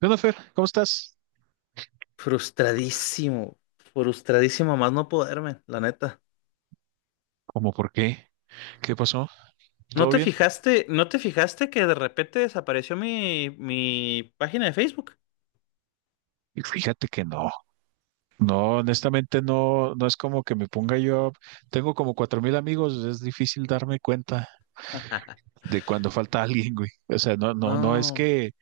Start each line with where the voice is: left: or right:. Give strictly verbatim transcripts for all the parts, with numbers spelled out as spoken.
right: ¿Qué onda, Fer? ¿Cómo estás?
left: Frustradísimo, frustradísimo a más no poderme, la neta.
right: ¿Cómo por qué? ¿Qué pasó?
left: ¿No
right: ¿Todo
left: te
right: bien?
left: fijaste, no te fijaste que de repente desapareció mi, mi página de Facebook?
right: Y Fíjate que no, no, honestamente no, no es como que me ponga yo, tengo como cuatro mil amigos, es difícil darme cuenta de cuando falta alguien, güey. O sea, no, no, no es
left: No,
right: que,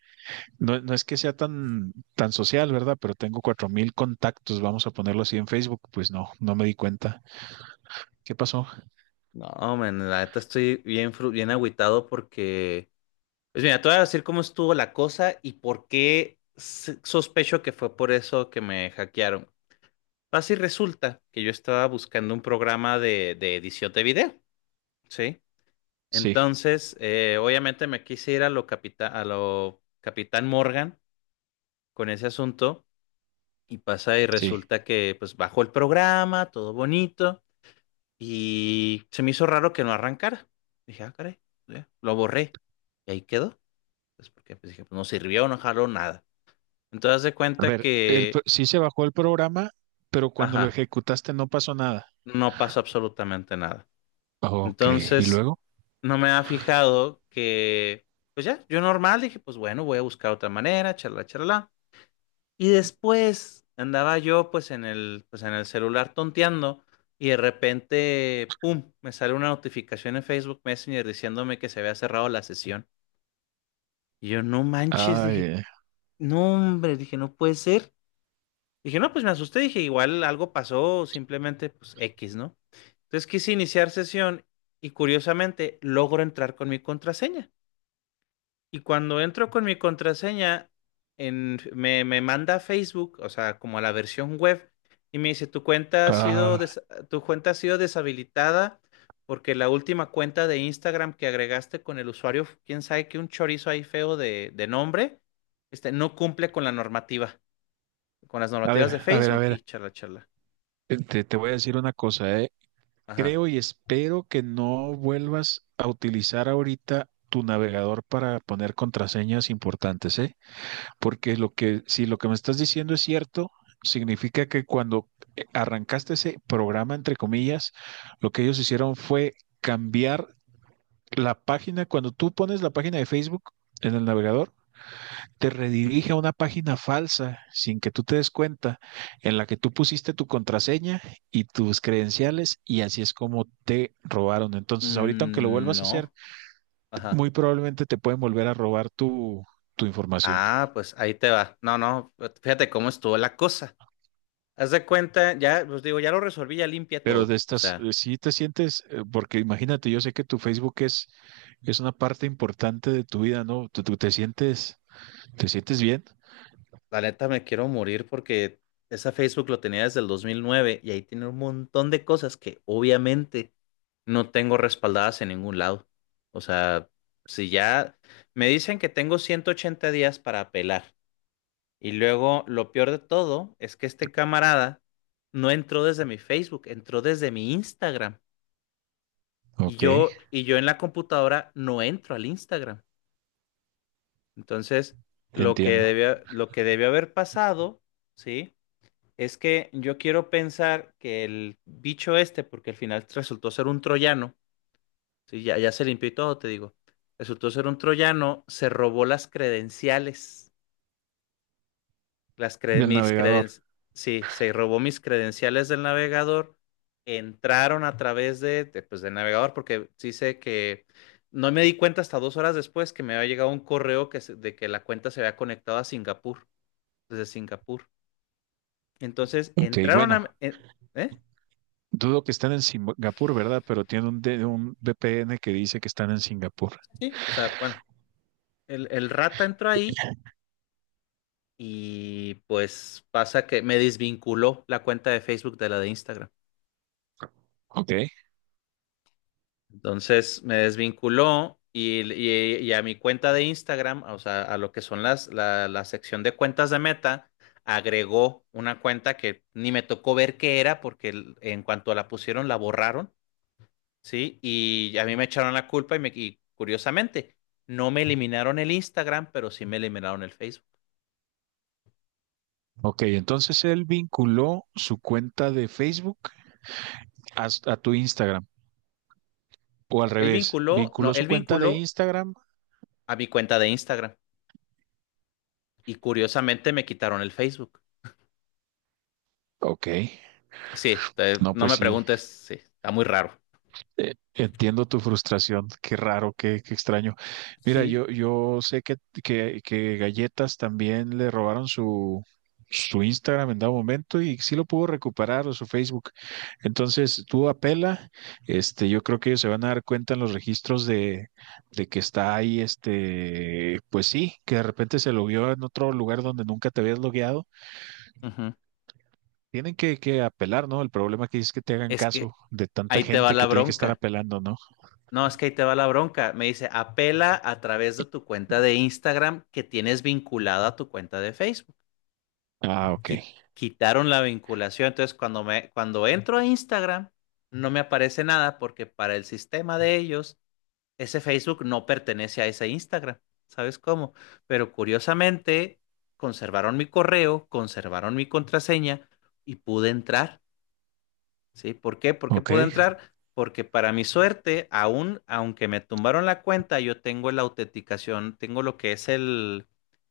right: no, no es que sea tan, tan social, ¿verdad? Pero tengo cuatro mil contactos, vamos a ponerlo así en Facebook, pues no, no me di cuenta. ¿Qué pasó?
left: no, man, la neta estoy bien, fru- bien agüitado porque, pues mira, te voy a decir cómo estuvo la cosa y por qué s- sospecho que fue por eso que me hackearon. Así resulta que yo estaba buscando un programa de, de edición de video, ¿sí?
right: Sí,
left: Entonces, eh, obviamente me quise ir a lo, capita- a lo Capitán Morgan con ese asunto y pasa y
right: sí.
left: resulta que pues bajó el programa, todo bonito y se me hizo raro que no arrancara. Dije, ah, caray, ya, lo borré y ahí quedó. Pues porque pues, dije, pues no sirvió, no jaló nada. Entonces, haz de
right: A
left: cuenta
right: ver, el, pro-
left: que,
right: sí se bajó el programa, pero cuando lo
left: ajá,
right: ejecutaste no pasó nada.
left: no pasó absolutamente nada.
right: Ok, ¿y
left: Entonces,
right: luego?
left: no me había fijado que, pues ya, yo normal dije, pues bueno, voy a buscar otra manera, charla, charla. Y después andaba yo pues en el, pues en el celular tonteando y de repente, ¡pum!, me sale una notificación en Facebook Messenger diciéndome que se había cerrado la sesión. Y yo, no manches,
right: Ay,
left: dije,
right: eh,
left: no hombre, dije, no puede ser. Dije, no, pues me asusté, dije, igual algo pasó, simplemente pues X, ¿no? Entonces quise iniciar sesión y curiosamente logro entrar con mi contraseña. Y cuando entro con mi contraseña, en, me, me manda a Facebook, o sea, como a la versión web, y me dice, tu cuenta ha sido
right: ah,
left: des- tu cuenta ha sido deshabilitada porque la última cuenta de Instagram que agregaste con el usuario, quién sabe que un chorizo ahí feo de, de nombre, este, no cumple con la normativa, con las
right: a
left: normativas de
right: ver, a ver, a
left: Facebook y
right: ver,
left: charla, charla.
right: eh, te, te voy a decir una cosa, eh.
left: Ajá.
right: Creo y espero que no vuelvas a utilizar ahorita tu navegador para poner contraseñas importantes, ¿eh? Porque lo que, si lo que me estás diciendo es cierto, significa que cuando eh, arrancaste ese programa, entre comillas, lo que ellos hicieron fue cambiar la página. Cuando tú pones la página de Facebook en el navegador, te redirige a una página falsa sin que tú te des cuenta, en la que tú pusiste tu contraseña y tus credenciales y así es como te robaron. Entonces, ahorita aunque lo
left: Mm,
right: vuelvas a hacer,
left: no. Ajá.
right: muy probablemente te pueden volver a robar tu, tu información.
left: Ah, pues ahí te va. No, no, fíjate cómo estuvo la cosa. Haz de cuenta, ya, pues digo, ya lo resolví, ya limpia
right: Pero de
left: todo. O
right: estas,
left: sea,
right: eh, sí te sientes, eh, porque imagínate, yo sé que tu Facebook es, es una parte importante de tu vida, ¿no? ¿Tú, tú te sientes, te sientes bien?
left: la neta me quiero morir porque esa Facebook lo tenía desde el dos mil nueve y ahí tiene un montón de cosas que obviamente no tengo respaldadas en ningún lado. O sea, si ya me dicen que tengo ciento ochenta días para apelar y luego lo peor de todo es que este camarada no entró desde mi Facebook, entró desde mi Instagram y
right: Ok,
left: yo y yo en la computadora no entro al Instagram. Entonces, lo que
right: entiendo.
left: debió, lo que debió haber pasado, ¿sí? Es que yo quiero pensar que el bicho este, porque al final resultó ser un troyano, ¿sí? Ya, ya se limpió y todo, te digo. Resultó ser un troyano, se robó las credenciales, las cre-
right: Del
left: mis
right: navegador.
left: credenciales, sí, se robó mis credenciales del navegador, entraron a través de, de, pues, del navegador, porque sí sé que no me di cuenta hasta dos horas después que me había llegado un correo que se- de que la cuenta se había conectado a Singapur. Desde Singapur. Entonces
right: Ok,
left: entraron
right: bueno,
left: a... en- ¿Eh?
right: dudo que están en Singapur, ¿verdad? Pero tiene un, D- un V P N que dice que están en Singapur.
left: Sí, o sea, bueno, el, el rata entró ahí y pues pasa que me desvinculó la cuenta de Facebook de la de Instagram.
right: Ok.
left: Entonces me desvinculó y, y- y a mi cuenta de Instagram, o sea, a lo que son las, la, la sección de cuentas de Meta, agregó una cuenta que ni me tocó ver qué era porque en cuanto la pusieron la borraron. Sí, y a mí me echaron la culpa y, me, y curiosamente, no me eliminaron el Instagram, pero sí me eliminaron el Facebook.
right: Ok, entonces él vinculó su cuenta de Facebook a, a tu Instagram, o al
left: No, él
right: revés,
left: vinculó, no,
right: vinculó su
left: él
right: cuenta de
left: vinculó
right: Instagram.
left: a mi cuenta de Instagram y curiosamente me quitaron el Facebook.
right: Ok,
left: Sí, te-
right: no,
left: no
right: pues
left: me
right: sí.
left: preguntes, sí, está muy raro.
right: Eh, Entiendo tu frustración, qué raro, qué, qué extraño. Mira,
left: Sí.
right: yo, yo sé que, que, que Galletas también le robaron su, su Instagram en dado momento y sí lo pudo recuperar o su Facebook. Entonces, tú apela, este, yo creo que ellos se van a dar cuenta en los registros de, de que está ahí, este, pues sí, que de repente se lo vio en otro lugar donde nunca te habías logueado.
left: Ujú.
right: Tienen que, que apelar, ¿no? El problema que es que te hagan
left: Es que
right: caso de tanta
left: ahí te va
right: gente
left: la
right: que tiene que estar
left: bronca.
right: apelando, ¿no?
left: No, es que ahí te va la bronca. Me dice, apela a través de tu cuenta de Instagram que tienes vinculada a tu cuenta de Facebook.
right: Ah, ok.
left: qui- Quitaron la vinculación. Entonces, cuando me, cuando entro a Instagram, no me aparece nada porque para el sistema de ellos, ese Facebook no pertenece a ese Instagram. ¿Sabes cómo? Pero curiosamente, conservaron mi correo, conservaron mi contraseña y pude entrar. ¿Sí? ¿Por qué? ¿Por qué
right: Ok,
left: pude entrar? Porque para mi suerte, aún, aunque me tumbaron la cuenta, yo tengo la autenticación, tengo lo que es el,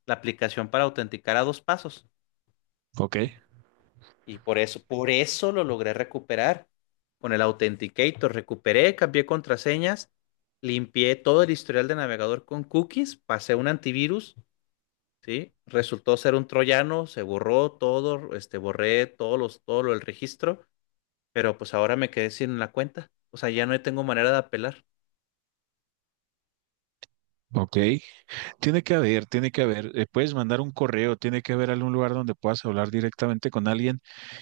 left: la aplicación para autenticar a dos pasos.
right: ok,
left: Y por eso, por eso lo logré recuperar. Con el Authenticator recuperé, cambié contraseñas, limpié todo el historial de navegador con cookies, pasé un antivirus, ¿sí? Resultó ser un troyano, se borró todo, este, borré todos los, todo lo, el registro, pero pues ahora me quedé sin la cuenta. O sea, ya no tengo manera de apelar.
right: ok. Tiene que haber, tiene que haber. Eh, puedes mandar un correo, tiene que haber algún lugar donde puedas hablar directamente con alguien.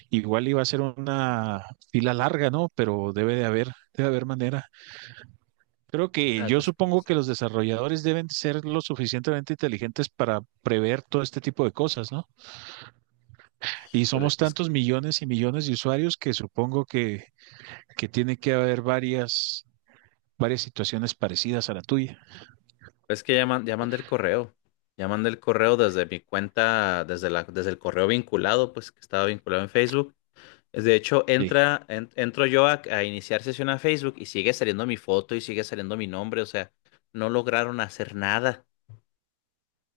right: Igual iba a ser una fila larga, ¿no? Pero debe de haber, debe haber manera. Creo que
left: Ah,
right: yo
left: es que no
right: supongo
left: sé.
right: que los desarrolladores deben ser lo suficientemente inteligentes para prever todo este tipo de cosas, ¿no? Y
left: Híjole,
right: somos
left: pues,
right: tantos millones y millones de usuarios que supongo que, que tiene que haber varias, varias situaciones parecidas a la tuya.
left: es que ya, man- ya mandé el correo. Ya mandé el correo desde mi cuenta, desde la, desde el correo vinculado, pues que estaba vinculado en Facebook. De hecho,
right: Sí.
left: entra, en- entro yo a, a iniciar sesión a Facebook y sigue saliendo mi foto y sigue saliendo mi nombre, o sea, no lograron hacer nada.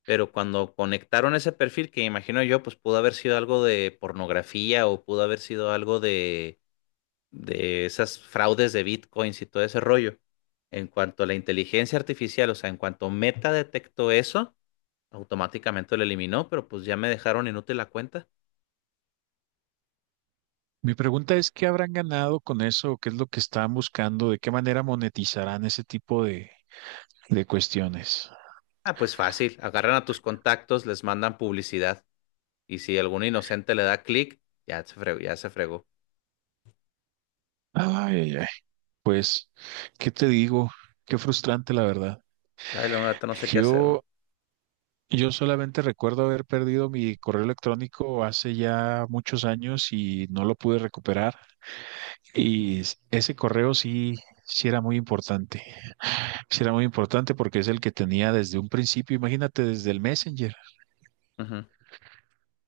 left: Pero cuando conectaron ese perfil, que imagino yo, pues pudo haber sido algo de pornografía o pudo haber sido algo de, de esas fraudes de bitcoins y todo ese rollo. En cuanto a la inteligencia artificial, o sea, en cuanto Meta detectó eso, automáticamente lo eliminó, pero pues ya me dejaron inútil la cuenta.
right: Mi pregunta es, ¿qué habrán ganado con eso? ¿Qué es lo que están buscando? ¿De qué manera monetizarán ese tipo de, de cuestiones?
left: Ah, pues fácil, agarran a tus contactos, les mandan publicidad. Y si algún inocente le da clic, ya se fregó, ya se fregó.
right: Ay, ay, ay. Pues, ¿qué te digo? Qué frustrante, la verdad.
left: Ay, la neta no sé qué hacer, güey.
right: Yo, yo solamente recuerdo haber perdido mi correo electrónico hace ya muchos años y no lo pude recuperar. Y s- ese correo sí, sí era muy importante. Sí era muy importante porque es el que tenía desde un principio, imagínate, desde el Messenger.
left: Ujú.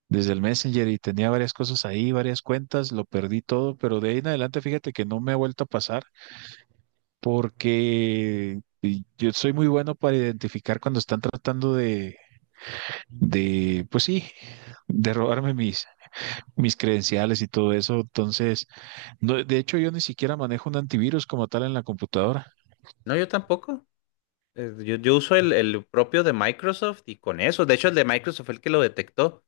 right: Desde el Messenger y tenía varias cosas ahí, varias cuentas, lo perdí todo, pero de ahí en adelante fíjate que no me ha vuelto a pasar porque y yo soy muy bueno para identificar cuando están tratando de, de, pues sí, de robarme mis, mis credenciales y todo eso. Entonces, no, de hecho yo ni siquiera manejo un antivirus como tal en la computadora.
left: No, yo tampoco. Eh, Yo, yo uso el, el propio de Microsoft y con eso. De hecho, el de Microsoft fue el que lo detectó.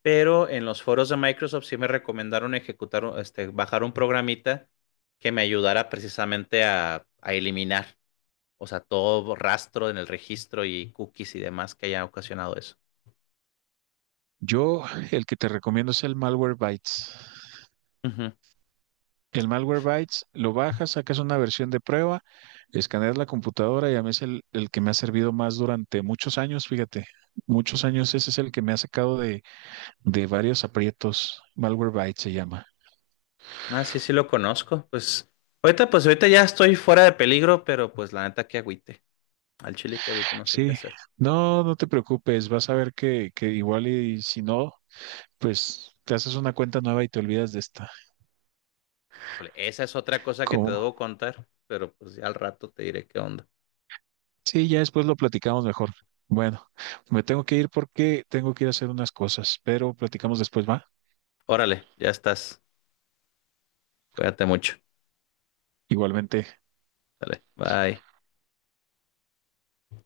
left: Pero en los foros de Microsoft sí me recomendaron ejecutar, un- este, bajar un programita que me ayudara precisamente a, a eliminar, o sea, todo rastro en el registro y cookies y demás que haya ocasionado eso.
right: Yo, el que te recomiendo es el Malwarebytes. El Malwarebytes lo bajas, sacas una versión de prueba, escaneas la computadora y a mí es el, el que me ha servido más durante muchos años, fíjate, muchos años ese es el que me ha sacado de, de varios aprietos. Malwarebytes se llama.
left: Ah, sí, sí lo conozco. Pues ahorita, pues ahorita ya estoy fuera de peligro, pero pues la neta que agüite. Al chile que agüite, no sé qué
right: Sí,
left: hacer.
right: no, no te preocupes, vas a ver que, que igual y si no, pues te haces una cuenta nueva y te olvidas de esta.
left: Híjole, esa es otra cosa que te
right: ¿Cómo?
left: debo contar, pero pues ya al rato te diré qué onda.
right: Sí, ya después lo platicamos mejor. Bueno, me tengo que ir porque tengo que ir a hacer unas cosas, pero platicamos después, ¿va?
left: Órale, ya estás. Cuídate mucho.
right: Igualmente.
left: Dale, bye.